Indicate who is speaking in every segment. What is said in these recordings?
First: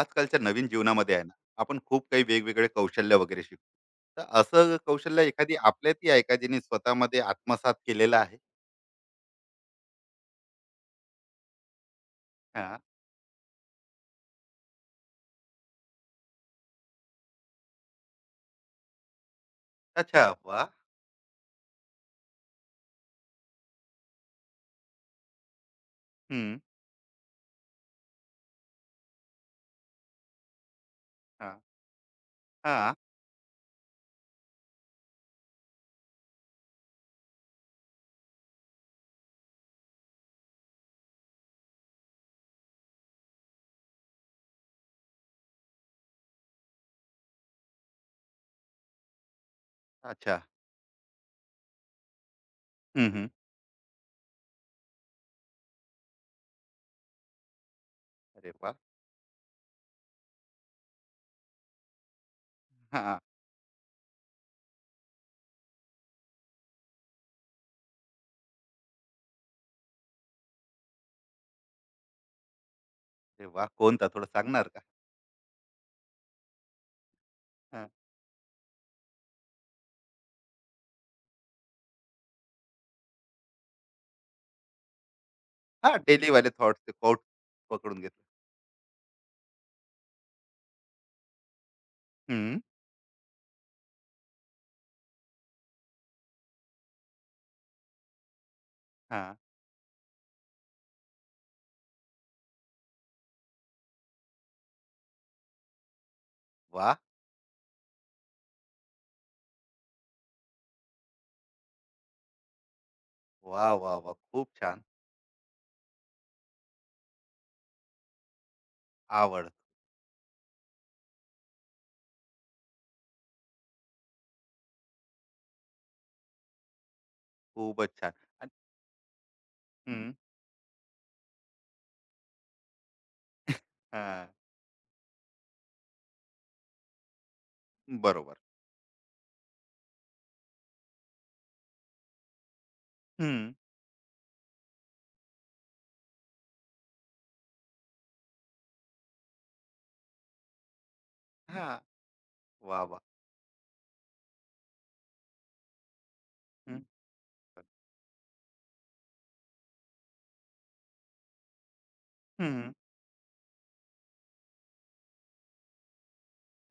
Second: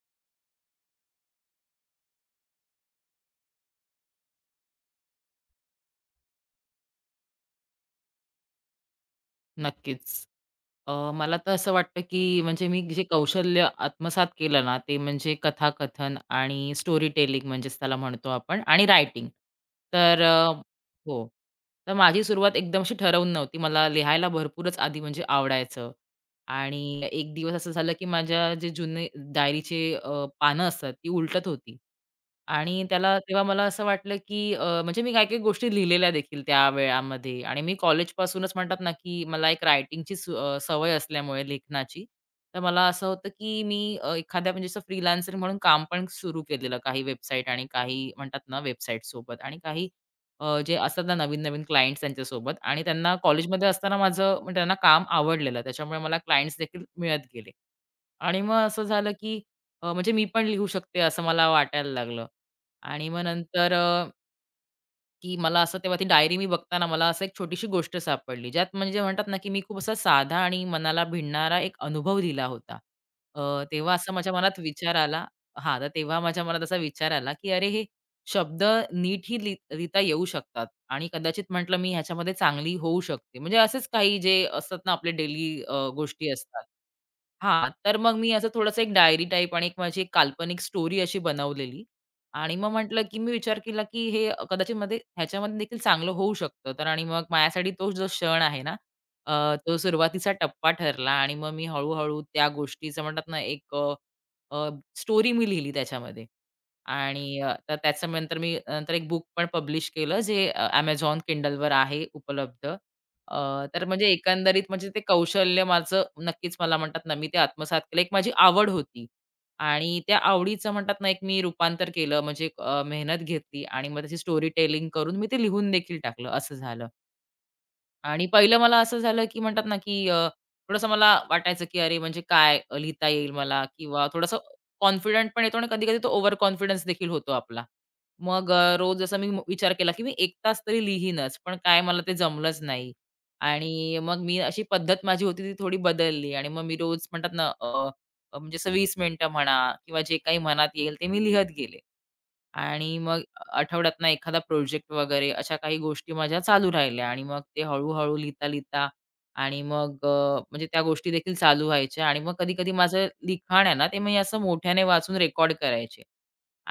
Speaker 1: आजकालच्या नवीन जीवनामध्ये आहे ना, आपण खूप काही वेगवेगळे कौशल्य वगैरे शिकतो. तर असं कौशल्य एखादी आपल्यातही आहे का, जिने स्वतःमध्ये आत्मसात केलेलं आहे?
Speaker 2: नक्कीच. मला तर असं वाटतं, की म्हणजे
Speaker 1: हा.
Speaker 2: मी जे कौशल्य आत्मसात केलं ना, ते म्हणजे कथाकथन आणि स्टोरी टेलिंग म्हणजेच त्याला म्हणतो आपण आणि रायटिंग. तर
Speaker 1: अच्छा,
Speaker 2: अ,
Speaker 1: वा.
Speaker 2: हो. तर माझी सुरुवात एकदम अशी ठरवून नव्हती. मला लिहायला भरपूरच आधी म्हणजे आवडायचं
Speaker 1: हम्म.
Speaker 2: आणि एक दिवस असं झालं, की माझ्या जे जुने डायरीचे पानं असतात, ती उलटत
Speaker 1: हा.
Speaker 2: होती. आणि
Speaker 1: हा.
Speaker 2: त्याला तेव्हा मला असं वाटलं, की म्हणजे मी काही-काही गोष्टी लिहिलेल्या देखील त्या वेळामध्ये आणि मी कॉलेजपासूनच म्हणतात ना, की मला एक रायटिंगची सवय असल्यामुळे लेखनाची, तर मला असं होतं, की मी एखाद्या म्हणजे असं फ्रीलान्सर म्हणून काम पण सुरू केलेलं. काही वेबसाईट आणि काही म्हणतात ना, वेबसाईटसोबत आणि काही
Speaker 1: अच्छा.
Speaker 2: जे असतात ना, नवीन-नवीन क्लायंट्स त्यांच्यासोबत आणि
Speaker 1: हम्म.
Speaker 2: त्यांना
Speaker 1: हम्म.
Speaker 2: कॉलेजमध्ये असताना माझं म्हणजे त्यांना काम आवडलेलं. त्याच्यामुळे मला क्लायंट्स देखील मिळत गेले. आणि
Speaker 1: अरे
Speaker 2: मग
Speaker 1: वा.
Speaker 2: असं झालं, की म्हणजे मी पण लिहू शकते असं मला वाटायला लागलं आणि
Speaker 1: हा.
Speaker 2: मग नंतर की मला असं तेव्हा ती डायरी मी बघताना मला असं एक छोटीशी गोष्ट सापडली, ज्यात म्हणजे म्हणतात ना, की मी खूप असा साधा आणि मनाला भिडणारा एक अनुभव दिला होता.
Speaker 1: अरे वा,
Speaker 2: तेव्हा
Speaker 1: कोणता
Speaker 2: असा
Speaker 1: थोडं
Speaker 2: माझ्या मनात
Speaker 1: सांगणार का?
Speaker 2: विचार आला हां, तर तेव्हा माझ्या मनात असा विचार आला, की "अरे, हे
Speaker 1: हा.
Speaker 2: शब्द नीटही लिहिता येऊ शकतात आणि कदाचित म्हटलं मी ह्याच्यामध्ये चांगली होऊ शकते." म्हणजे असेच काही जे असतात ना, आपले डेली
Speaker 1: हा,
Speaker 2: गोष्टी
Speaker 1: डेली वाले
Speaker 2: असतात.
Speaker 1: थॉट ते कोट
Speaker 2: हां, तर
Speaker 1: पकडून
Speaker 2: मग
Speaker 1: घेतलं.
Speaker 2: मी असं थोडंसं एक डायरी टाइप आणि एक माझी एक काल्पनिक स्टोरी अशी बनवलेली आणि
Speaker 1: हम्म.
Speaker 2: मग म्हटलं, की मी विचार केला, की हे कदाचित मध्ये ह्याच्यामध्ये देखील चांगलं होऊ शकतं. तर आणि मग माझ्यासाठी तो जो क्षण आहे ना,
Speaker 1: हा.
Speaker 2: तो सुरुवातीचा टप्पा ठरला आणि मग मी हळू-हळू त्या गोष्टीचं म्हणतात ना, एक स्टोरी मी लिहिली त्याच्यामध्ये
Speaker 1: वा,
Speaker 2: आणि तर त्याच्या नंतर मी नंतर एक बुक पण पब्लिश केलं, जे Amazon आहे उपलब्ध. अ,
Speaker 1: वा,
Speaker 2: तर
Speaker 1: वा,
Speaker 2: म्हणजे
Speaker 1: वा, खूप
Speaker 2: एकंदरीत
Speaker 1: छान.
Speaker 2: म्हणजे ते कौशल्य माझं नक्कीच मला म्हणतात ना, मी ते आत्मसात केलं. एक माझी आवड होती.
Speaker 1: आवड.
Speaker 2: आणि त्या आवडीचं म्हणतात ना, एक मी रूपांतर केलं म्हणजे एक, मेहनत घेतली आणि मग त्याची स्टोरी टेलिंग करून मी ते लिहून देखील टाकलं, असं झालं.
Speaker 1: खूपच छान.
Speaker 2: आणि
Speaker 1: आणि-
Speaker 2: पहिलं मला असं झालं, की म्हणतात ना, की
Speaker 1: हम्म.
Speaker 2: अ, थोडंसं मला वाटायचं, की अरे म्हणजे काय लिहिता येईल मला किंवा
Speaker 1: हा.
Speaker 2: थोडंसं कॉन्फिडंट पण येतो आणि कधी-कधी तो ओव्हर कॉन्फिडन्स देखील होतो आपला.
Speaker 1: बरोबर.
Speaker 2: मग रोज असा मी विचार केला, की मी एक तास तरी लिहीनच, पण काय मला ते जमलंच नाही.
Speaker 1: हम्म.
Speaker 2: आणि मग मी अशी पद्धत माझी होती ती थोडी बदलली आणि मग मी रोज म्हणतात ना, अ, अ, म्हणजे असं 20 मिनिटं म्हणा किंवा जे काही मनात येईल ते मी लिहत
Speaker 1: हा.
Speaker 2: गेले.
Speaker 1: वा,
Speaker 2: आणि
Speaker 1: वा.
Speaker 2: मग आठवड्यातनं एखादा प्रोजेक्ट वगैरे अशा काही गोष्टी माझ्या चालू
Speaker 1: हम्म.
Speaker 2: राहिल्या आणि मग ते हळू-हळू लिहिता-लिहिता आणि मग म्हणजे त्या गोष्टी देखील चालू व्हायच्या आणि मग कधी-कधी
Speaker 1: हम्म.
Speaker 2: माझं लिखाण आहे ना, ते मी असं मोठ्याने वाचून रेकॉर्ड करायचे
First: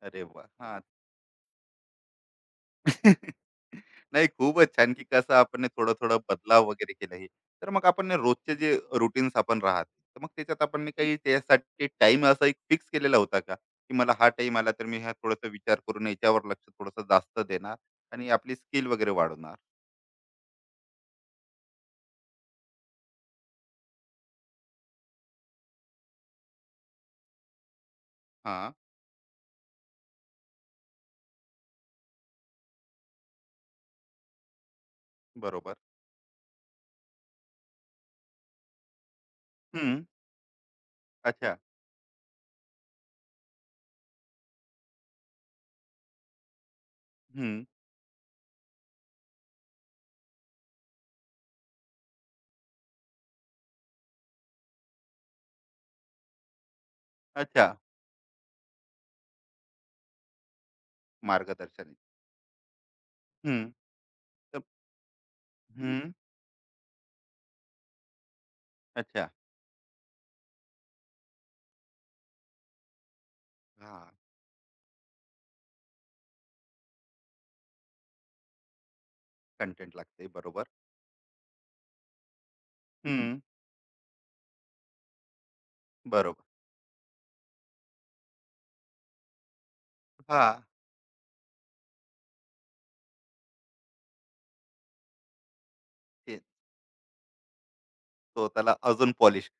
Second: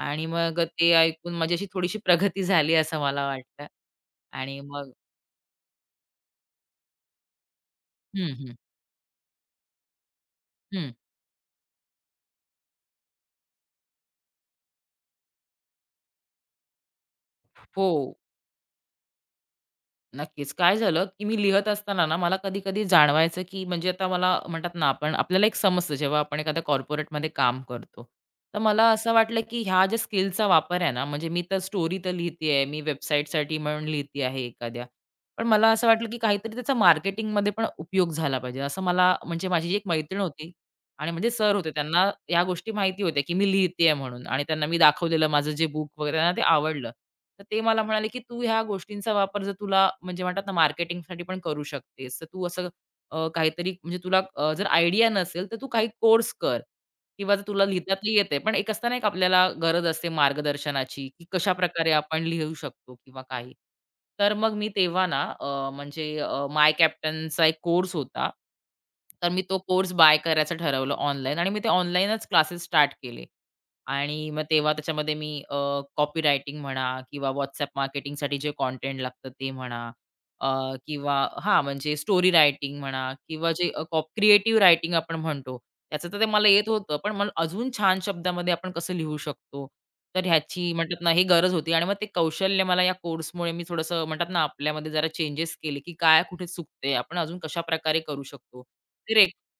Speaker 1: अरे
Speaker 2: आणि
Speaker 1: वाह!
Speaker 2: मग
Speaker 1: हां.
Speaker 2: ते ऐकून माझी अशी थोडीशी प्रगती झाली असं मला वाटतं
Speaker 1: नाही
Speaker 2: आणि
Speaker 1: खूपच
Speaker 2: मग
Speaker 1: छान, की कसं आपण हे थोडं-थोडं बदलाव वगैरे केलं हे. तर मग आपण हे
Speaker 2: हं, हं,
Speaker 1: रोजचे जे रूटीन्स आपण राहत, तर मग त्याच्यात आपण हे
Speaker 2: हं.
Speaker 1: काही त्यासाठी टाईम असा एक फिक्स केलेला होता का? की मला हा टाईम आला तर मी हा थोडासा विचार करून याच्यावर लक्ष थोडंसं जास्त देणार
Speaker 2: हो.
Speaker 1: आणि आपली स्किल वगैरे वाढवणार.
Speaker 2: नक्कीच. काय झालं, की मी लिहत असताना ना, मला कधी-कधी जाणवायचं, की म्हणजे आता मला म्हणतात ना, आपण आपल्याला एक समजतं जेव्हा आपण एखाद्या कॉर्पोरेटमध्ये काम करतो. तर
Speaker 1: हां,
Speaker 2: मला असं वाटलं, की ह्या ज्या स्किलचा वापर आहे ना, म्हणजे मी तर स्टोरी तर लिहितीये, मी वेबसाईटसाठी म्हणून लिहिती आहे एखाद्या. पण मला
Speaker 1: बरोबर.
Speaker 2: असं वाटलं, की काहीतरी त्याचा मार्केटिंगमध्ये पण उपयोग झाला पाहिजे. असं मला म्हणजे माझी जी एक
Speaker 1: हं.
Speaker 2: मैत्रीण होती आणि म्हणजे सर
Speaker 1: अच्छा.
Speaker 2: होते त्यांना या गोष्टी माहिती होत्या, की मी लिहितेय म्हणून आणि त्यांना मी दाखवलेलं माझं जे बुक वगैरे त्यांना ते आवडलं. तर ते
Speaker 1: हं.
Speaker 2: मला म्हणाले, की "तू ह्या गोष्टींचा वापर जर तुला म्हणजे म्हणतात ना मार्केटिंगसाठी पण करू शकतेस. तर तू असं काहीतरी म्हणजे तुला जर आयडिया नसेल तर तू काही कोर्स कर." किंवा जर तुला
Speaker 1: अच्छा.
Speaker 2: लिहिता तर येते. पण एक असतं ना, एक आपल्याला गरज असते मार्गदर्शनाची, की कशाप्रकारे
Speaker 1: मार्गदर्शन.
Speaker 2: आपण लिहू शकतो किंवा काही.
Speaker 1: हं.
Speaker 2: तर मग
Speaker 1: तर.
Speaker 2: मी तेव्हा ना, म्हणजे
Speaker 1: हं.
Speaker 2: माय कॅप्टनचा एक कोर्स होता. तर
Speaker 1: अच्छा.
Speaker 2: मी तो कोर्स बाय करायचं ठरवलं ऑनलाईन आणि मी ते ऑनलाईनच क्लासेस स्टार्ट केले.
Speaker 1: हां.
Speaker 2: आणि मग तेव्हा त्याच्यामध्ये मी कॉपी रायटिंग म्हणा किंवा WhatsApp मार्केटिंगसाठी जे कंटेंट लागतं ते म्हणा
Speaker 1: कंटेंट लागते. बरोबर.
Speaker 2: किंवा हां, म्हणजे स्टोरी रायटिंग म्हणा
Speaker 1: हं.
Speaker 2: किंवा जे क्रिएटिव्ह रायटिंग आपण म्हणतो, त्याचं तर ते
Speaker 1: बरोबर.
Speaker 2: मला येत होतं. पण मला अजून छान शब्दामध्ये आपण कसं लिहू शकतो, तर
Speaker 1: हां.
Speaker 2: ह्याची म्हणतात ना, ही गरज होती आणि मग ते कौशल्य मला या कोर्समुळे मी थोडंसं म्हणतात ना, आपल्यामध्ये जरा चेंजेस केले, की काय कुठे चुकते, आपण अजून कशाप्रकारे करू शकतो.
Speaker 1: स्वतःला अजून
Speaker 2: ते
Speaker 1: पॉलिश.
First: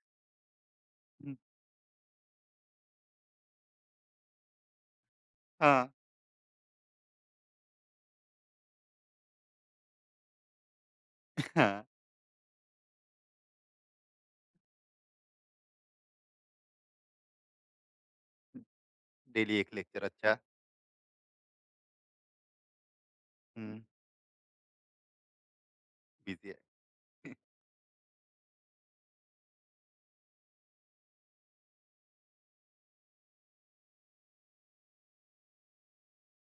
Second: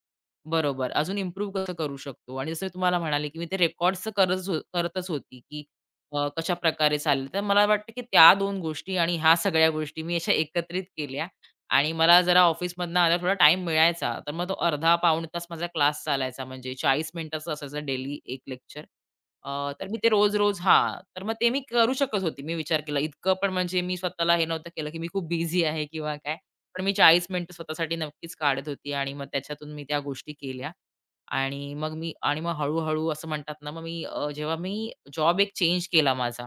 Speaker 2: बरोबर. अजून इम्प्रूव्ह कसं करू शकतो आणि जसं मी तुम्हाला म्हणाले, की मी ते रेकॉर्ड्सचं करच हो करतच होती, की
Speaker 1: हां.
Speaker 2: कशा प्रकारे चालेल. तर मला वाटतं, की त्या दोन गोष्टी आणि ह्या सगळ्या गोष्टी मी अशा एकत्रित केल्या
Speaker 1: हां.
Speaker 2: आणि मला जरा ऑफिसमधनं आल्यावर थोडा टाईम मिळायचा. तर मग तो अर्धा पाऊण तास माझा क्लास चालायचा म्हणजे 40 मिनिटाचा असायचा डेली 1 लेक्चर.
Speaker 1: डेली एक
Speaker 2: तर मी
Speaker 1: लेक्चर
Speaker 2: ते
Speaker 1: अच्छा.
Speaker 2: रोज-रोज हां. तर मग ते मी करू शकत होती. मी विचार केला. इतकं पण म्हणजे
Speaker 1: हं,
Speaker 2: मी स्वतःला हे नव्हतं केलं, की मी खूप बिझी आहे किंवा काय.
Speaker 1: बिझी आहे.
Speaker 2: पण मी 40 मिनिटं स्वतःसाठी नक्कीच काढत होती आणि मग त्याच्यातून मी त्या गोष्टी केल्या. आणि मग मी आणि मग हळू-हळू असं म्हणतात ना, मग मी जेव्हा मी जॉब एक चेंज केला माझा,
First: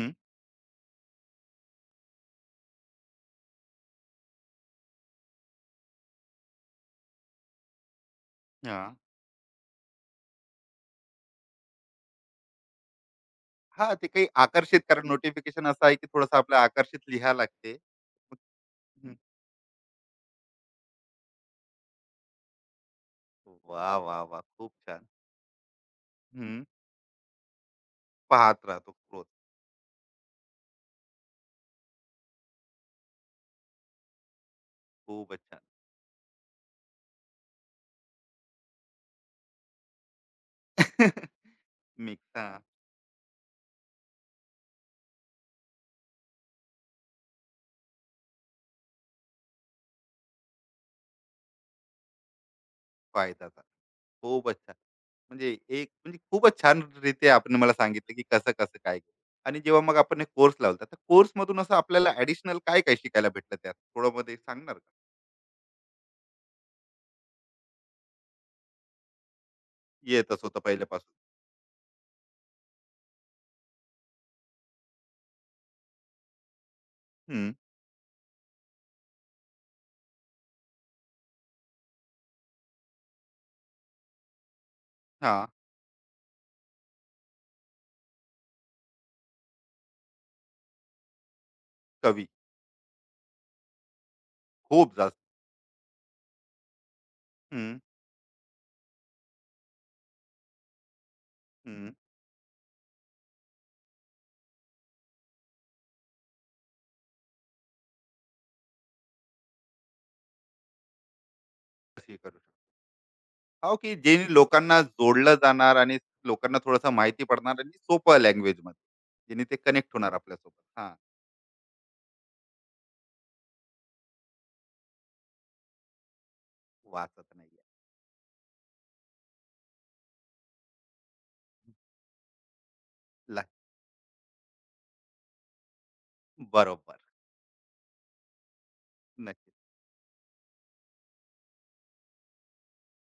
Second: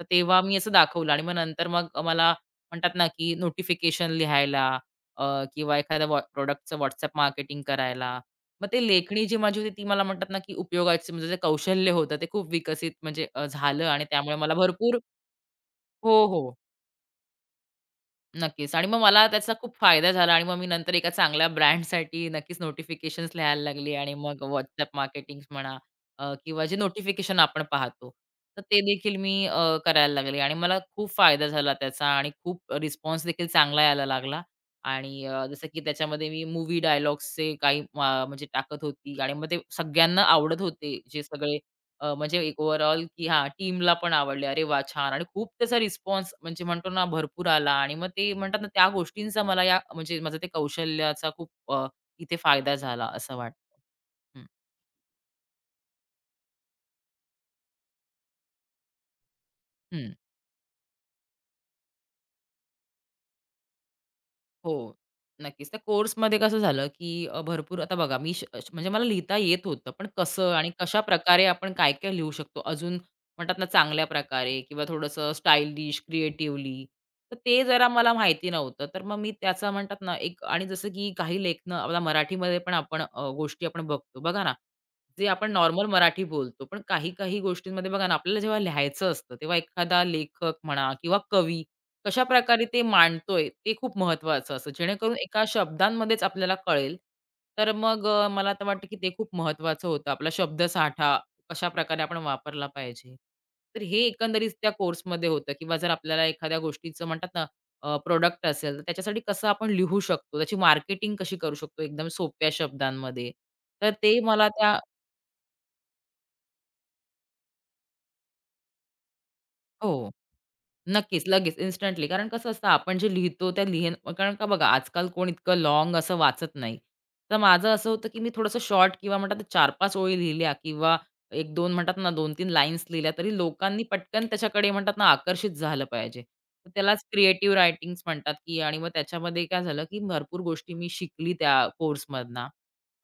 Speaker 2: तर तेव्हा मी असं दाखवलं आणि मग नंतर मग मला म्हणतात ना, की नोटिफिकेशन लिहायला अ, किंवा एखाद्या प्रॉडक्टचं मार्केटिंग करायला. मग
Speaker 1: मग
Speaker 2: ते
Speaker 1: हां.
Speaker 2: लेखणी जी माझी होती ती मला म्हणतात ना, की उपयोगाची म्हणजे जे कौशल्य होतं ते खूप विकसित म्हणजे झालं आणि
Speaker 1: ते काही
Speaker 2: त्यामुळे मला
Speaker 1: आकर्षित
Speaker 2: भरपूर
Speaker 1: कारण नोटिफिकेशन असं आहे, की
Speaker 2: हो,
Speaker 1: थोडंसं
Speaker 2: हो.
Speaker 1: आपल्याला आकर्षित लिहायला लागते. मग.
Speaker 2: नक्कीच आणि मग
Speaker 1: हं.
Speaker 2: मला त्याचा खूप फायदा झाला आणि मग मी नंतर एका चांगल्या ब्रँडसाठी नक्कीच नोटिफिकेशन्स लिहायला लागली
Speaker 1: वाह,
Speaker 2: आणि
Speaker 1: वाह, वाह!
Speaker 2: मग
Speaker 1: खूप
Speaker 2: WhatsApp
Speaker 1: छान.
Speaker 2: मार्केटिंग म्हणा
Speaker 1: हं.
Speaker 2: किंवा जे नोटिफिकेशन आपण पाहतो, तर
Speaker 1: पाहत
Speaker 2: ते
Speaker 1: राहतो
Speaker 2: देखील
Speaker 1: रोज.
Speaker 2: मी करायला लागले आणि मला खूप फायदा झाला त्याचा आणि खूप रिस्पॉन्स देखील चांगला यायला लागला आणि
Speaker 1: खूपच छान.
Speaker 2: जसं की त्याच्यामध्ये मी मूव्ही डायलॉग्सचे काही म्हणजे टाकत होती आणि मग ते सगळ्यांना आवडत होते, जे सगळे
Speaker 1: मी
Speaker 2: म्हणजे एक
Speaker 1: हां.
Speaker 2: ओव्हरऑल की हां, टीमला पण आवडले. अरे वाह! छान आणि खूप त्याचा रिस्पॉन्स म्हणजे म्हणतो ना भरपूर आला आणि मग ते म्हणतात ना त्या गोष्टींचा मला या म्हणजे माझं ते कौशल्याचा खूप इथे फायदा झाला असं
Speaker 1: फायदा.
Speaker 2: वाटतं. हं,
Speaker 1: खूपच छान. म्हणजे एक म्हणजे खूपच छानरीत्या आपण मला सांगितलं, की कसं-कसं काय? आणि जेव्हा मग आपण कोर्स लावला, तर कोर्समधून असं आपल्याला ॲडिशनल काय-काय शिकायला भेटलं त्यात? थोडं मध्ये
Speaker 2: हो.
Speaker 1: सांगणार?
Speaker 2: नक्कीच. त्या कोर्समध्ये कसं झालं, की भरपूर आता बघा मी श श- म्हणजे मला लिहिता येत होतं. पण
Speaker 1: येतच
Speaker 2: कसं
Speaker 1: होतं
Speaker 2: आणि कशा
Speaker 1: पहिल्यापासून.
Speaker 2: प्रकारे आपण काय-काय लिहू शकतो अजून म्हणतात ना चांगल्या प्रकारे किंवा थोडंसं स्टायलिश, क्रिएटिव्हली. तर
Speaker 1: हं.
Speaker 2: ते जरा मला माहिती नव्हतं. तर मग मी त्याचा म्हणतात ना एक आणि जसं की काही लेखनं आपला मराठीमध्ये पण आपण गोष्टी आपण बघतो. बघा ना, जे
Speaker 1: हां,
Speaker 2: आपण नॉर्मल मराठी बोलतो. पण काही-काही गोष्टींमध्ये बघा ना, आपल्याला जेव्हा लिहायचं असतं, तेव्हा एखादा लेखक म्हणा किंवा कवी
Speaker 1: कवी.
Speaker 2: कशाप्रकारे ते मांडतोय ते खूप महत्वाचं असतं.
Speaker 1: खूप
Speaker 2: जेणेकरून
Speaker 1: जास्त.
Speaker 2: एका शब्दांमध्येच आपल्याला कळेल.
Speaker 1: हं,
Speaker 2: तर मग मला तर वाटतं की ते खूप महत्वाचं होतं. आपला शब्दसाठा
Speaker 1: हं.
Speaker 2: कशाप्रकारे आपण वापरला पाहिजे. तर हे एकंदरीत त्या कोर्समध्ये होतं किंवा जर आपल्याला एखाद्या गोष्टीचं म्हणतात ना प्रॉडक्ट असेल, तर त्याच्यासाठी कसं आपण लिहू शकतो, त्याची मार्केटिंग कशी करू शकतो एकदम
Speaker 1: हे करू शकतो.
Speaker 2: सोप्या शब्दांमध्ये.
Speaker 1: हो,
Speaker 2: तर
Speaker 1: की जे
Speaker 2: ते मला त्या
Speaker 1: लोकांना जोडलं जाणार आणि लोकांना थोडंसं माहिती पडणार आणि सोपं लँग्वेजमध्ये. जेणे ते कनेक्ट
Speaker 2: हो.
Speaker 1: होणार आपल्यासोबत. हां,
Speaker 2: नक्कीच, लगेच इन्स्टंटली. कारण कसं असतं आपण जे लिहितो त्या लिहिण कारण का बघा आजकाल कोण इतकं लॉंग असं वाचत नाही. तर
Speaker 1: वाचत नाहीये.
Speaker 2: माझं असं होतं, की मी थोडंसं शॉर्ट किंवा म्हणतात ना 4-5 ओळी लिहिल्या किंवा 1-2 म्हणतात ना 2-3 लाईन्स लिहिल्या तरी
Speaker 1: ला.
Speaker 2: लोकांनी पटकन त्याच्याकडे म्हणतात ना आकर्षित झालं पाहिजे. तर
Speaker 1: बरोबर.
Speaker 2: त्यालाच क्रिएटिव्ह रायटिंग्स म्हणतात, की आणि मग त्याच्यामध्ये
Speaker 1: नक्कीच.
Speaker 2: काय झालं, की भरपूर गोष्टी मी शिकली त्या कोर्समधनं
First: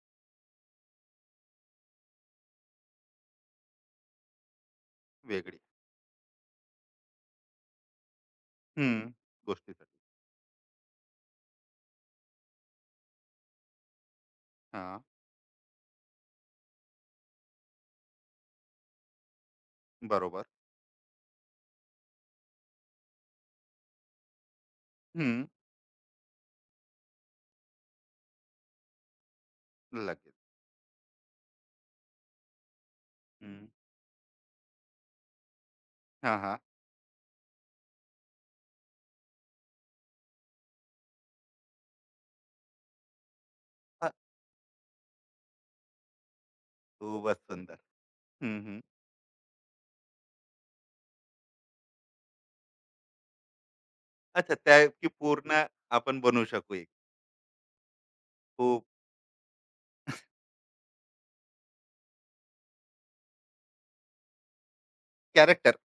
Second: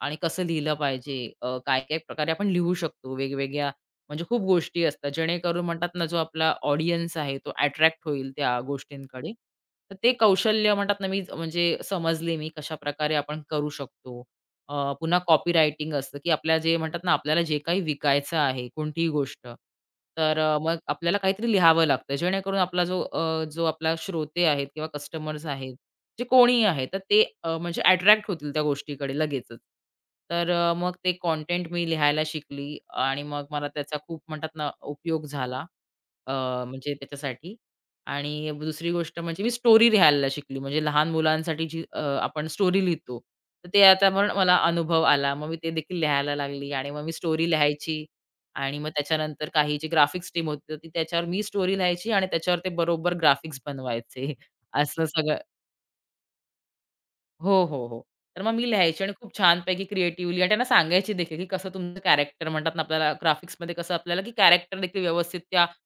Speaker 2: आणि कसं लिहिलं पाहिजे, काय-काय प्रकारे आपण लिहू शकतो वेगवेगळ्या म्हणजे खूप गोष्टी असतात,
Speaker 1: वेगळी.
Speaker 2: जेणेकरून म्हणतात ना, जो आपला ऑडियन्स आहे, तो अट्रॅक्ट होईल त्या
Speaker 1: हं,
Speaker 2: गोष्टींकडे.
Speaker 1: गोष्टीसाठी.
Speaker 2: तर ते कौशल्य म्हणतात ना, मी म्हणजे समजले मी कशाप्रकारे आपण करू शकतो.
Speaker 1: हां,
Speaker 2: पुन्हा कॉपीरायटिंग असतं, की आपल्या जे म्हणतात ना, आपल्याला जे काही विकायचं आहे, कोणतीही गोष्ट, तर
Speaker 1: बरोबर.
Speaker 2: मग आपल्याला काहीतरी लिहावं लागतं, जेणेकरून आपला जो जो आपला श्रोते आहेत किंवा
Speaker 1: हं,
Speaker 2: कस्टमर्स आहेत, जे कोणीही आहे, तर ते म्हणजे अट्रॅक्ट होतील त्या गोष्टीकडे लगेचच.
Speaker 1: लगेच.
Speaker 2: तर मग ते कंटेंट मी लिहायला शिकली आणि मग
Speaker 1: हं,
Speaker 2: मला त्याचा खूप म्हणतात ना, उपयोग झाला. अ,
Speaker 1: हां, हां.
Speaker 2: म्हणजे त्याच्यासाठी आणि दुसरी गोष्ट म्हणजे मी स्टोरी लिहायला शिकली. म्हणजे लहान मुलांसाठी जी आपण स्टोरी लिहितो, तर ते आता
Speaker 1: हां,
Speaker 2: पण मला अनुभव आला. मग मी ते देखील लिहायला लागली आणि मग मी
Speaker 1: खूपच
Speaker 2: स्टोरी
Speaker 1: सुंदर.
Speaker 2: लिहायची
Speaker 1: हं,
Speaker 2: आणि
Speaker 1: हं.
Speaker 2: मग त्याच्यानंतर काही जी ग्राफिक्स टीम होती, तर ती त्याच्यावर मी स्टोरी लिहायची आणि त्याच्यावर ते बरोबर ग्राफिक्स बनवायचे.
Speaker 1: अच्छा, त्या
Speaker 2: असं
Speaker 1: की
Speaker 2: सगळं
Speaker 1: पूर्ण आपण बनवू शकू एक.
Speaker 2: हो, हो, हो. तर मग मी
Speaker 1: खूप
Speaker 2: लिहायची आणि खूप छानपैकी क्रिएटिव्हली आणि त्यांना सांगायची देखील, की कसं तुमचं कॅरेक्टर म्हणतात ना आपल्याला ग्राफिक्समध्ये कसं आपल्याला, की कॅरेक्टर देखील व्यवस्थित त्या
Speaker 1: कॅरेक्टर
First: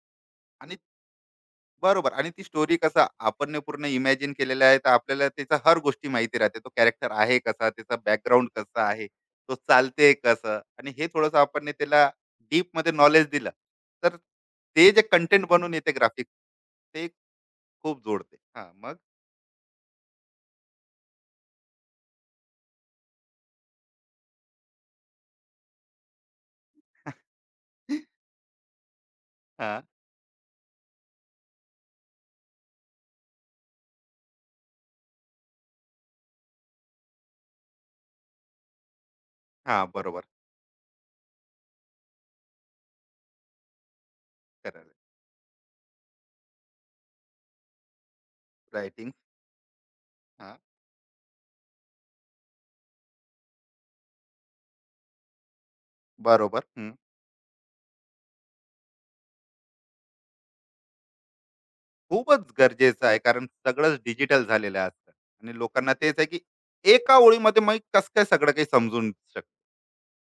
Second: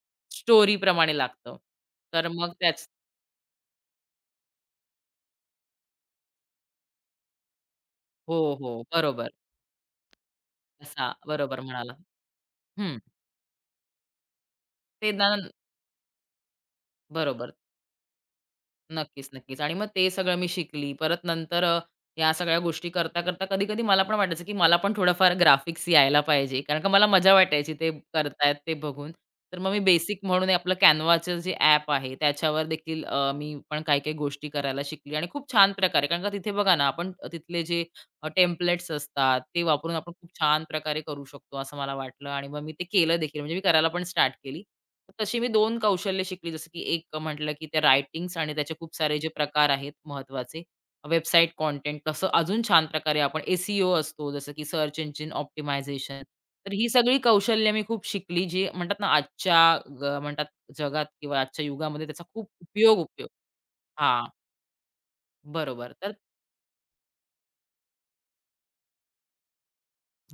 Speaker 1: आणि
Speaker 2: स्टोरीप्रमाणे लागतं.
Speaker 1: बरोबर
Speaker 2: तर
Speaker 1: आणि ती
Speaker 2: मग
Speaker 1: स्टोरी
Speaker 2: त्याच
Speaker 1: कसं आपण ने पूर्ण इमॅजिन केलेलं आहे, तर आपल्याला त्याचा हर गोष्टी माहिती राहते. तो कॅरेक्टर आहे कसा, त्याचा बॅकग्राऊंड
Speaker 2: हो,
Speaker 1: कसं
Speaker 2: हो.
Speaker 1: आहे,
Speaker 2: बरोबर.
Speaker 1: तो चालते कसं आणि हे
Speaker 2: असा
Speaker 1: थोडंसं
Speaker 2: बरोबर
Speaker 1: आपण ने
Speaker 2: म्हणाला.
Speaker 1: त्याला डीपमध्ये
Speaker 2: हं.
Speaker 1: नॉलेज दिलं, तर ते जे
Speaker 2: ते ना
Speaker 1: कंटेंट बनून येते ग्राफिक्स, ते
Speaker 2: बरोबर.
Speaker 1: खूप जोडते. हां, मग?
Speaker 2: नक्कीच, नक्कीच. आणि मग ते सगळं मी शिकली. परत नंतर या सगळ्या गोष्टी करता-करता कधी-कधी मला पण वाटायचं, की मला पण थोडंफार ग्राफिक्स यायला पाहिजे. कारण का मला मजा वाटायची ते करतायत ते बघून. तर मग मी
Speaker 1: हां,
Speaker 2: बेसिक म्हणून हे आपलं Canvaचं जे ॲप आहे त्याच्यावर देखील मी पण काही-काही गोष्टी करायला शिकली आणि खूप छान प्रकारे कारण का तिथे बघा ना आपण तिथले जे टेम्पलेट्स असतात ते
Speaker 1: हां,
Speaker 2: वापरून आपण खूप
Speaker 1: बरोबर.
Speaker 2: छान प्रकारे करू शकतो असं मला वाटलं आणि मग मी ते केलं देखील. म्हणजे मी करायला पण स्टार्ट केली. तशी मी 2 कौशल्य शिकली, जसं की एक म्हटलं, की त्या रायटिंग्स आणि त्याचे खूप
Speaker 1: रायटिंग.
Speaker 2: सारे जे प्रकार आहेत
Speaker 1: हां,
Speaker 2: महत्त्वाचे. वेबसाईट कंटेंट कसं अजून छान प्रकारे आपण एस-ई-ओ असतो, जसं की सर्च इंजिन ऑप्टिमायझेशन.
Speaker 1: बरोबर.
Speaker 2: तर ही
Speaker 1: हं.
Speaker 2: सगळी कौशल्य मी खूप शिकली, जी म्हणतात ना आजच्या म्हणतात जगात किंवा आजच्या युगामध्ये त्याचा
Speaker 1: खूपच
Speaker 2: खूप उपयोग
Speaker 1: गरजेचं आहे
Speaker 2: उपयोग
Speaker 1: कारण सगळंच
Speaker 2: हां,
Speaker 1: डिजिटल झालेलं आहे आजकाल आणि
Speaker 2: बरोबर.
Speaker 1: लोकांना तेच
Speaker 2: तर
Speaker 1: आहे की एका ओळीमध्ये मग कसं काय सगळं काही समजून शकतं.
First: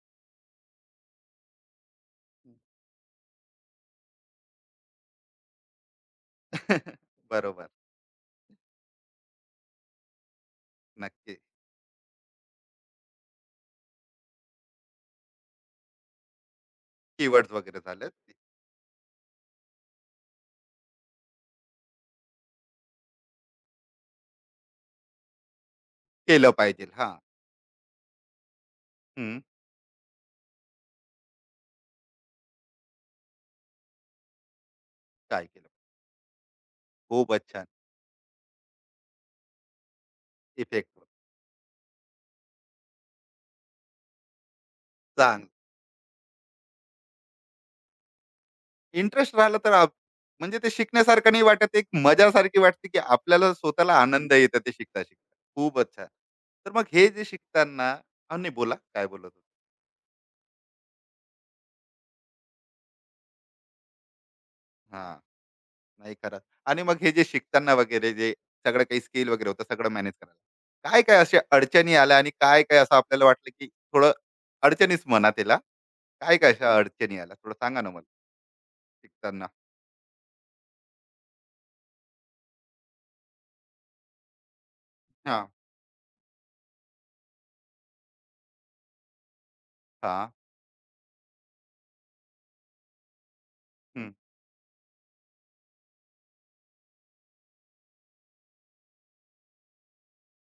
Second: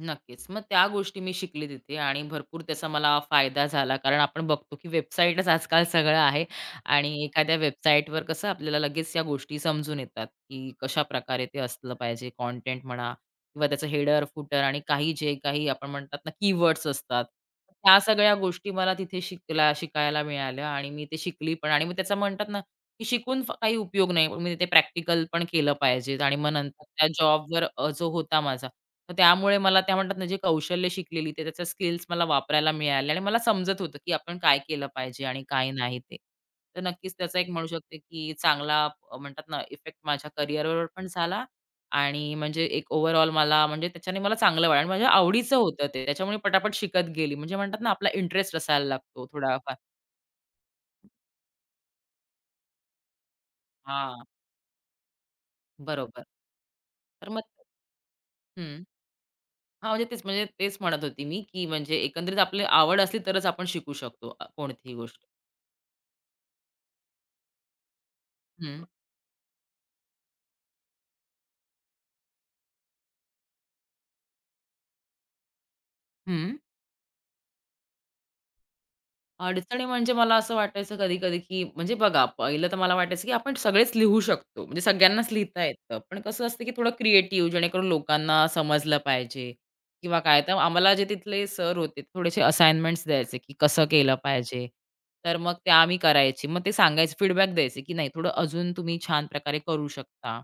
Speaker 2: नक्कीच. मग त्या गोष्टी मी शिकले तिथे आणि भरपूर त्याचा मला फायदा झाला. कारण आपण बघतो, की वेबसाईटच आजकाल सगळं आहे आणि एखाद्या
Speaker 1: बरोबर.
Speaker 2: वेबसाईटवर कसं आपल्याला लगेच या गोष्टी समजून येतात, की
Speaker 1: नक्की.
Speaker 2: कशाप्रकारे ते असलं पाहिजे. कंटेंट म्हणा किंवा त्याचं हेडर, फुटर आणि काही जे काही आपण म्हणतात ना कीवर्ड्स असतात.
Speaker 1: कीवर्ड्स वगैरे
Speaker 2: त्या
Speaker 1: झालं ते.
Speaker 2: सगळ्या गोष्टी मला तिथे शिकायला मिळाल्या आणि मी ते शिकली पण आणि मग त्याचा म्हणतात ना की शिकून काही उपयोग नाही. मी ते प्रॅक्टिकल पण केलं पाहिजे आणि मग
Speaker 1: केलं
Speaker 2: नंतर
Speaker 1: पाहिजे.
Speaker 2: त्या
Speaker 1: हां.
Speaker 2: जॉबवर जो होता माझा, तर
Speaker 1: हं.
Speaker 2: त्यामुळे मला त्या म्हणतात ना, जी कौशल्य शिकलेली ते त्याच्या स्किल्स मला वापरायला मिळाल्या आणि मला समजत होतं, की आपण काय केलं पाहिजे आणि
Speaker 1: काय केलं?
Speaker 2: काय नाही ते. तर नक्कीच त्याचा एक
Speaker 1: खूपच
Speaker 2: म्हणू
Speaker 1: छान.
Speaker 2: शकते, की चांगला म्हणतात ना, इफेक्ट माझ्या करिअरवर
Speaker 1: इफेक्ट.
Speaker 2: पण झाला आणि म्हणजे एक ओव्हरऑल मला म्हणजे त्याच्याने मला चांगलं वाटलं आणि माझ्या
Speaker 1: चांगलं.
Speaker 2: आवडीचं होतं ते. त्याच्यामुळे पटापट शिकत गेली. म्हणजे म्हणतात ना, आपला इंटरेस्ट असायला लागतो
Speaker 1: इंटरेस्ट राहिला तर
Speaker 2: थोडाफार.
Speaker 1: म्हणजे ते शिकण्यासारखं नाही वाटत. एक मजासारखी वाटते, की आपल्याला स्वतःला
Speaker 2: हां,
Speaker 1: आनंद येतो ते शिकता-शिकता. खूपच छान.
Speaker 2: बरोबर.
Speaker 1: तर मग हे जे
Speaker 2: तर मग
Speaker 1: शिकताना नाही बोला.
Speaker 2: हं.
Speaker 1: काय बोलत होतो?
Speaker 2: हां, म्हणजे तेच म्हणत होती मी, की म्हणजे एकंदरीत आपली आवड असली तरच आपण शिकू शकतो कोणतीही
Speaker 1: हां.
Speaker 2: गोष्ट.
Speaker 1: नाही खरंच. आणि मग हे जे शिकताना वगैरे जे
Speaker 2: हं,
Speaker 1: सगळं काही स्किल वगैरे होतं सगळं मॅनेज करायला. काय-काय अशा अडचणी आल्या आणि काय-काय असं आपल्याला वाटलं, की थोडं. अडचणीच म्हणा. काय काय
Speaker 2: हं.
Speaker 1: अशा अडचणी आल्या थोडं सांगा ना मला शिकताना.
Speaker 2: अडचणी म्हणजे मला असं वाटायचं कधी-कधी, की म्हणजे बघा पहिलं तर मला वाटायचं, की आपण सगळेच लिहू शकतो. म्हणजे सगळ्यांनाच
Speaker 1: हा.
Speaker 2: लिहिता येतं. पण कसं असतं, की थोडं क्रिएटिव्ह जेणेकरून लोकांना समजलं पाहिजे
Speaker 1: हा.
Speaker 2: किंवा काय. तर आम्हाला जे तिथले सर होते ते थोडेसे असाइनमेंट्स द्यायचे, की कसं
Speaker 1: हम्म.
Speaker 2: केलं पाहिजे. तर मग ते आम्ही करायची. मग ते सांगायचे फीडबॅक द्यायचे, की नाही थोडं अजून तुम्ही छान प्रकारे करू शकता.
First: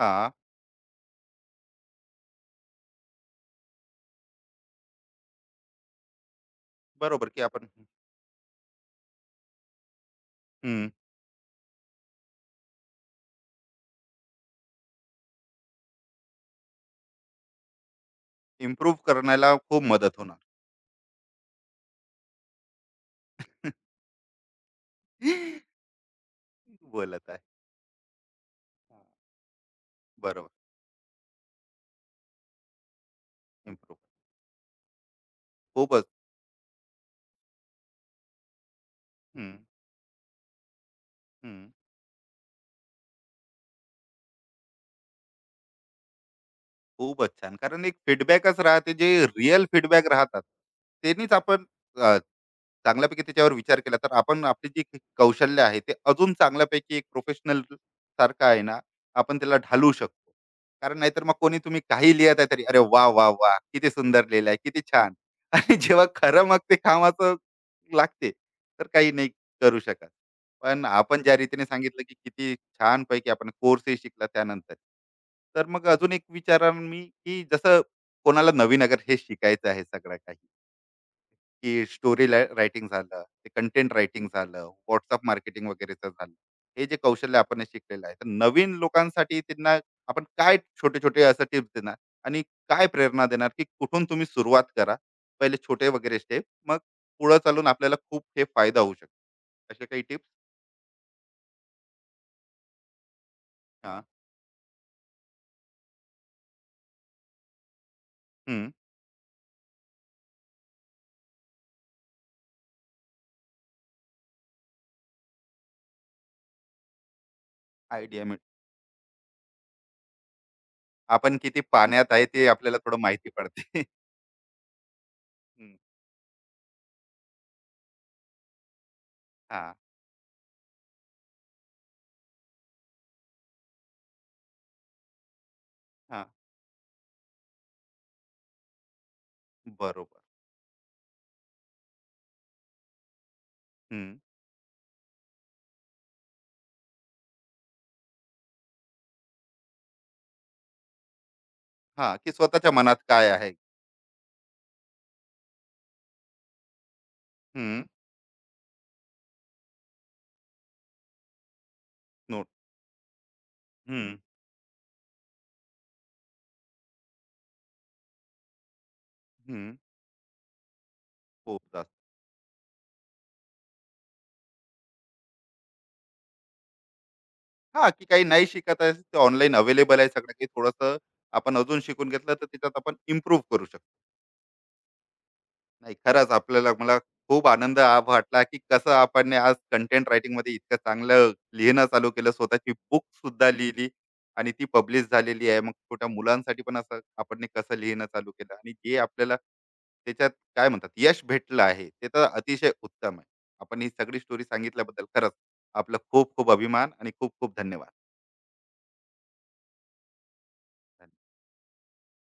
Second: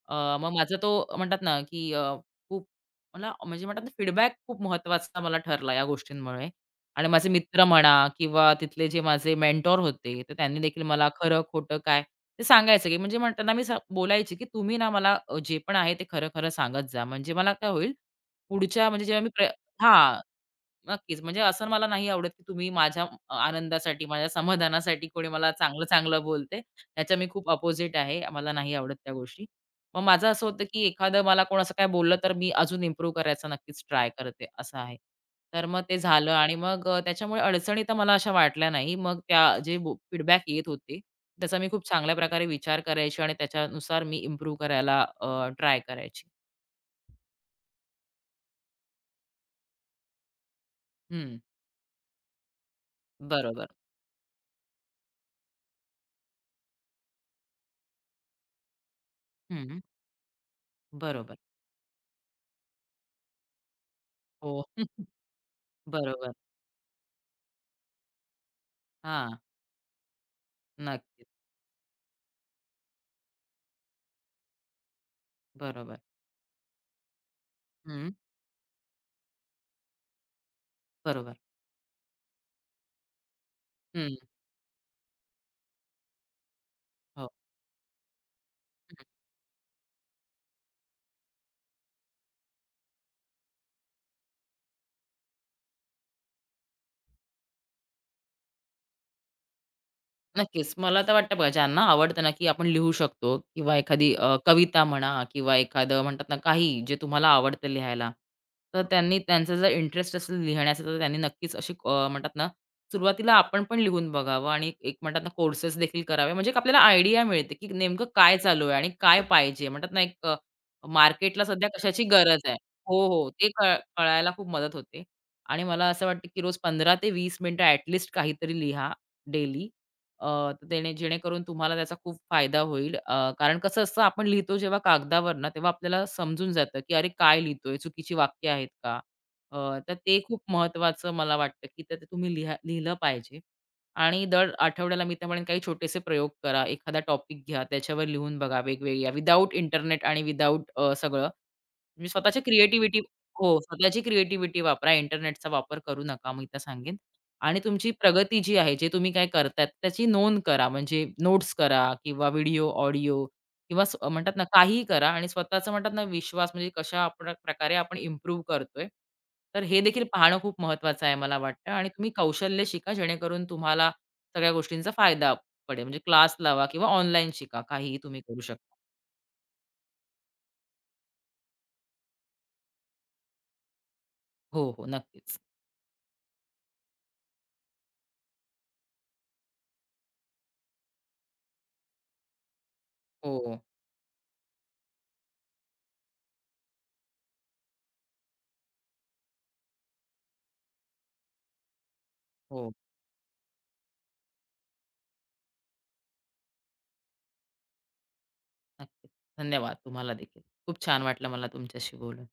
Speaker 1: हा,
Speaker 2: मग माझा तो म्हणतात ना, की खूप मला म्हणजे म्हणतात ना, फीडबॅक खूप महत्त्वाचा मला ठरला या गोष्टींमुळे. आणि माझे
Speaker 1: बरोबर की
Speaker 2: मित्र
Speaker 1: आपण
Speaker 2: म्हणा किंवा तिथले जे माझे मेंटॉर होते, तर त्यांनी देखील मला खरं-खोटं काय ते सांगायचं, की म्हणजे म्हणताना मी बोलायची, की तुम्ही ना मला जे पण आहे ते खरं-खरं सांगत जा. म्हणजे मला काय होईल, पुढच्या
Speaker 1: इम्प्रूव्ह
Speaker 2: म्हणजे जेव्हा मी
Speaker 1: करण्याला खूप मदत
Speaker 2: हां.
Speaker 1: होणार.
Speaker 2: नक्कीच. म्हणजे असं मला नाही आवडत, की तुम्ही माझ्या आनंदासाठी, माझ्या समाधानासाठी कोणी मला चांगलं-चांगलं बोलते. ह्याच्या मी
Speaker 1: बोलत आहे.
Speaker 2: खूप अपोझिट आहे. मला नाही आवडत
Speaker 1: हा,
Speaker 2: त्या गोष्टी. मग माझं असं
Speaker 1: बरोबर.
Speaker 2: होतं, की एखादं मला कोण असं काय बोललं, तर मी अजून इम्प्रूव्ह करायचा नक्कीच
Speaker 1: इम्प्रूव्ह.
Speaker 2: ट्राय करते, असं आहे. तर मग ते
Speaker 1: खूपच.
Speaker 2: झालं आणि मग त्याच्यामुळे अडचणी तर मला अशा वाटल्या नाही. मग त्या
Speaker 1: हम्म,
Speaker 2: जे फीडबॅक येत होते, त्याचा मी
Speaker 1: हम्म.
Speaker 2: खूप चांगल्या प्रकारे विचार करायची आणि त्याच्यानुसार मी इम्प्रूव्ह करायला ट्राय करायची.
Speaker 1: खूपच छान. कारण एक फीडबॅकच राहते जे रिअल फीडबॅक राहतात. त्यांनीच
Speaker 2: हं.
Speaker 1: आपण अ, चांगल्यापैकी त्याच्यावर
Speaker 2: बरोबर.
Speaker 1: विचार केला तर आपण आपली जी कौशल्य आहे, ते अजून चांगल्यापैकी एक प्रोफेशनल सारखं आहे ना, आपण त्याला
Speaker 2: हं.
Speaker 1: ढालू शकतो. कारण नाहीतर मग
Speaker 2: बरोबर.
Speaker 1: कोणी तुम्ही काही लिहत आहे तरी, "अरे वाह, वाह, वाह! किती सुंदर लिहिलं आहे,
Speaker 2: हो.
Speaker 1: किती छान." आणि जेव्हा
Speaker 2: बरोबर.
Speaker 1: खरं मग ते कामाचं लागते, तर काही नाही
Speaker 2: हां,
Speaker 1: करू शकत. पण आपण
Speaker 2: नक्कीच.
Speaker 1: ज्या रीतीने सांगितलं, की किती छानपैकी आपण कोर्सही शिकला त्यानंतर. तर मग
Speaker 2: बरोबर.
Speaker 1: अजून एक विचारा मी, की जसं
Speaker 2: हं,
Speaker 1: कोणाला नवीन अगर हे शिकायचं आहे सगळं काही,
Speaker 2: बरोबर.
Speaker 1: की स्टोरी ला रायटिंग झालं, ते कंटेंट
Speaker 2: हं,
Speaker 1: रायटिंग झालं, WhatsApp मार्केटिंग वगैरेचं झालं. हे जे
Speaker 2: हो.
Speaker 1: कौशल्य आपण शिकलेलं आहे, तर नवीन लोकांसाठी त्यांना आपण काय छोटे-छोटे असं टिप्स देणार आणि काय प्रेरणा देणार, की कुठून तुम्ही सुरुवात करा? पहिले छोटे वगैरे स्टेप, मग पुढे चालून आपल्याला खूप हे फायदा होऊ शकतो. असे काही टिप्स?
Speaker 2: नक्कीच. मला तर वाटतं बघा, ज्यांना आवडतं ना, की आपण लिहू शकतो किंवा
Speaker 1: हां.
Speaker 2: एखादी कविता म्हणा किंवा एखादं म्हणतात ना, काही जे तुम्हाला आवडतं लिहायला, तर त्यांनी त्यांचा जर इंटरेस्ट असेल लिहिण्याचा, तर त्यांनी नक्कीच अशी म्हणतात ना, सुरुवातीला आपण पण लिहून बघावं आणि एक म्हणतात ना, कोर्सेस देखील करावे. म्हणजे एक आपल्याला आयडिया मिळते, की नेमकं
Speaker 1: आयडिया
Speaker 2: काय
Speaker 1: मिळते.
Speaker 2: चालू आहे आणि काय पाहिजे. म्हणतात ना, एक
Speaker 1: आपण
Speaker 2: मार्केटला
Speaker 1: किती
Speaker 2: सध्या कशाची
Speaker 1: पाण्यात आहे
Speaker 2: गरज
Speaker 1: ते
Speaker 2: आहे.
Speaker 1: आपल्याला थोडं
Speaker 2: हो, हो.
Speaker 1: माहिती
Speaker 2: ते
Speaker 1: पडते.
Speaker 2: कळायला खूप मदत होते आणि
Speaker 1: हं,
Speaker 2: मला असं वाटतं, की रोज 15 ते 20 मिनिटं ॲट काहीतरी लिहा डेली
Speaker 1: हां,
Speaker 2: देणे जेणेकरून तुम्हाला त्याचा खूप फायदा होईल. कारण कसं असतं आपण लिहितो जेव्हा कागदावर ना, तेव्हा आपल्याला
Speaker 1: हां.
Speaker 2: समजून जातं, की अरे काय लिहितोय? चुकीची वाक्य आहेत का? तर ते
Speaker 1: बरोबर.
Speaker 2: खूप महत्त्वाचं मला वाटतं, की तर ते तुम्ही लिहिलं पाहिजे.
Speaker 1: हं.
Speaker 2: आणि दर आठवड्याला मी तर म्हणेन काही छोटेसे प्रयोग करा. एखादा टॉपिक घ्या, त्याच्यावर लिहून बघा वेगवेगळ्या विदाऊट इंटरनेट आणि विदाऊट सगळं. म्हणजे
Speaker 1: हां, की
Speaker 2: स्वतःची
Speaker 1: स्वतःच्या मनात
Speaker 2: क्रिएटिव्हिटी
Speaker 1: काय आहे?
Speaker 2: हो, स्वतःची क्रिएटिव्हिटी वापरा. इंटरनेटचा वापर करू नका, मी तर सांगेन. आणि
Speaker 1: हं,
Speaker 2: तुमची प्रगती जी आहे, जे तुम्ही काय करताय, त्याची नोंद करा. म्हणजे नोट्स करा किंवा
Speaker 1: नोट.
Speaker 2: व्हिडिओ, ऑडिओ किंवा
Speaker 1: हं,
Speaker 2: म्हणतात ना, काहीही करा आणि स्वतःचा म्हणतात ना, विश्वास म्हणजे कशा प्रकारे आपण इम्प्रूव्ह करतोय. तर
Speaker 1: हं.
Speaker 2: हे देखील पाहणं खूप महत्त्वाचं आहे, मला
Speaker 1: खूप
Speaker 2: वाटतं. आणि
Speaker 1: जास्त.
Speaker 2: तुम्ही कौशल्य शिका, जेणेकरून तुम्हाला सगळ्या गोष्टींचा फायदा पडेल. म्हणजे क्लास लावा किंवा ऑनलाईन शिका.
Speaker 1: हां,
Speaker 2: काहीही
Speaker 1: की
Speaker 2: तुम्ही
Speaker 1: काही
Speaker 2: करू
Speaker 1: नाही
Speaker 2: शकता.
Speaker 1: शिकत आहे, ते ऑनलाईन अवेलेबल आहे सगळं काही. थोडंसं आपण अजून शिकून घेतलं, तर त्याच्यात आपण इम्प्रूव्ह करू शकतो.
Speaker 2: हो, हो. नक्कीच.
Speaker 1: नाही खरंच आपल्याला मला खूप आनंद वाटला, की कसं आपण ने आज कंटेंट रायटिंग मध्ये इतकं चांगलं लिहिणं चालू केलं, स्वतःची बुक सुद्धा
Speaker 2: हो,
Speaker 1: लिहिली आणि ती पब्लिश झालेली आहे. मग छोट्या मुलांसाठी पण असं आपण ने कसं लिहिणं चालू केलं आणि जे आपल्याला त्याच्यात काय म्हणतात यश भेटलं आहे ते तर अतिशय
Speaker 2: हो.
Speaker 1: उत्तम आहे. आपण ही सगळी स्टोरी सांगितल्याबद्दल खरंच आपलं खूप खूप अभिमान आणि खूप खूप धन्यवाद.
Speaker 2: नक्कीच. धन्यवाद तुम्हाला देखील. खूप छान वाटलं मला तुमच्याशी बोलून.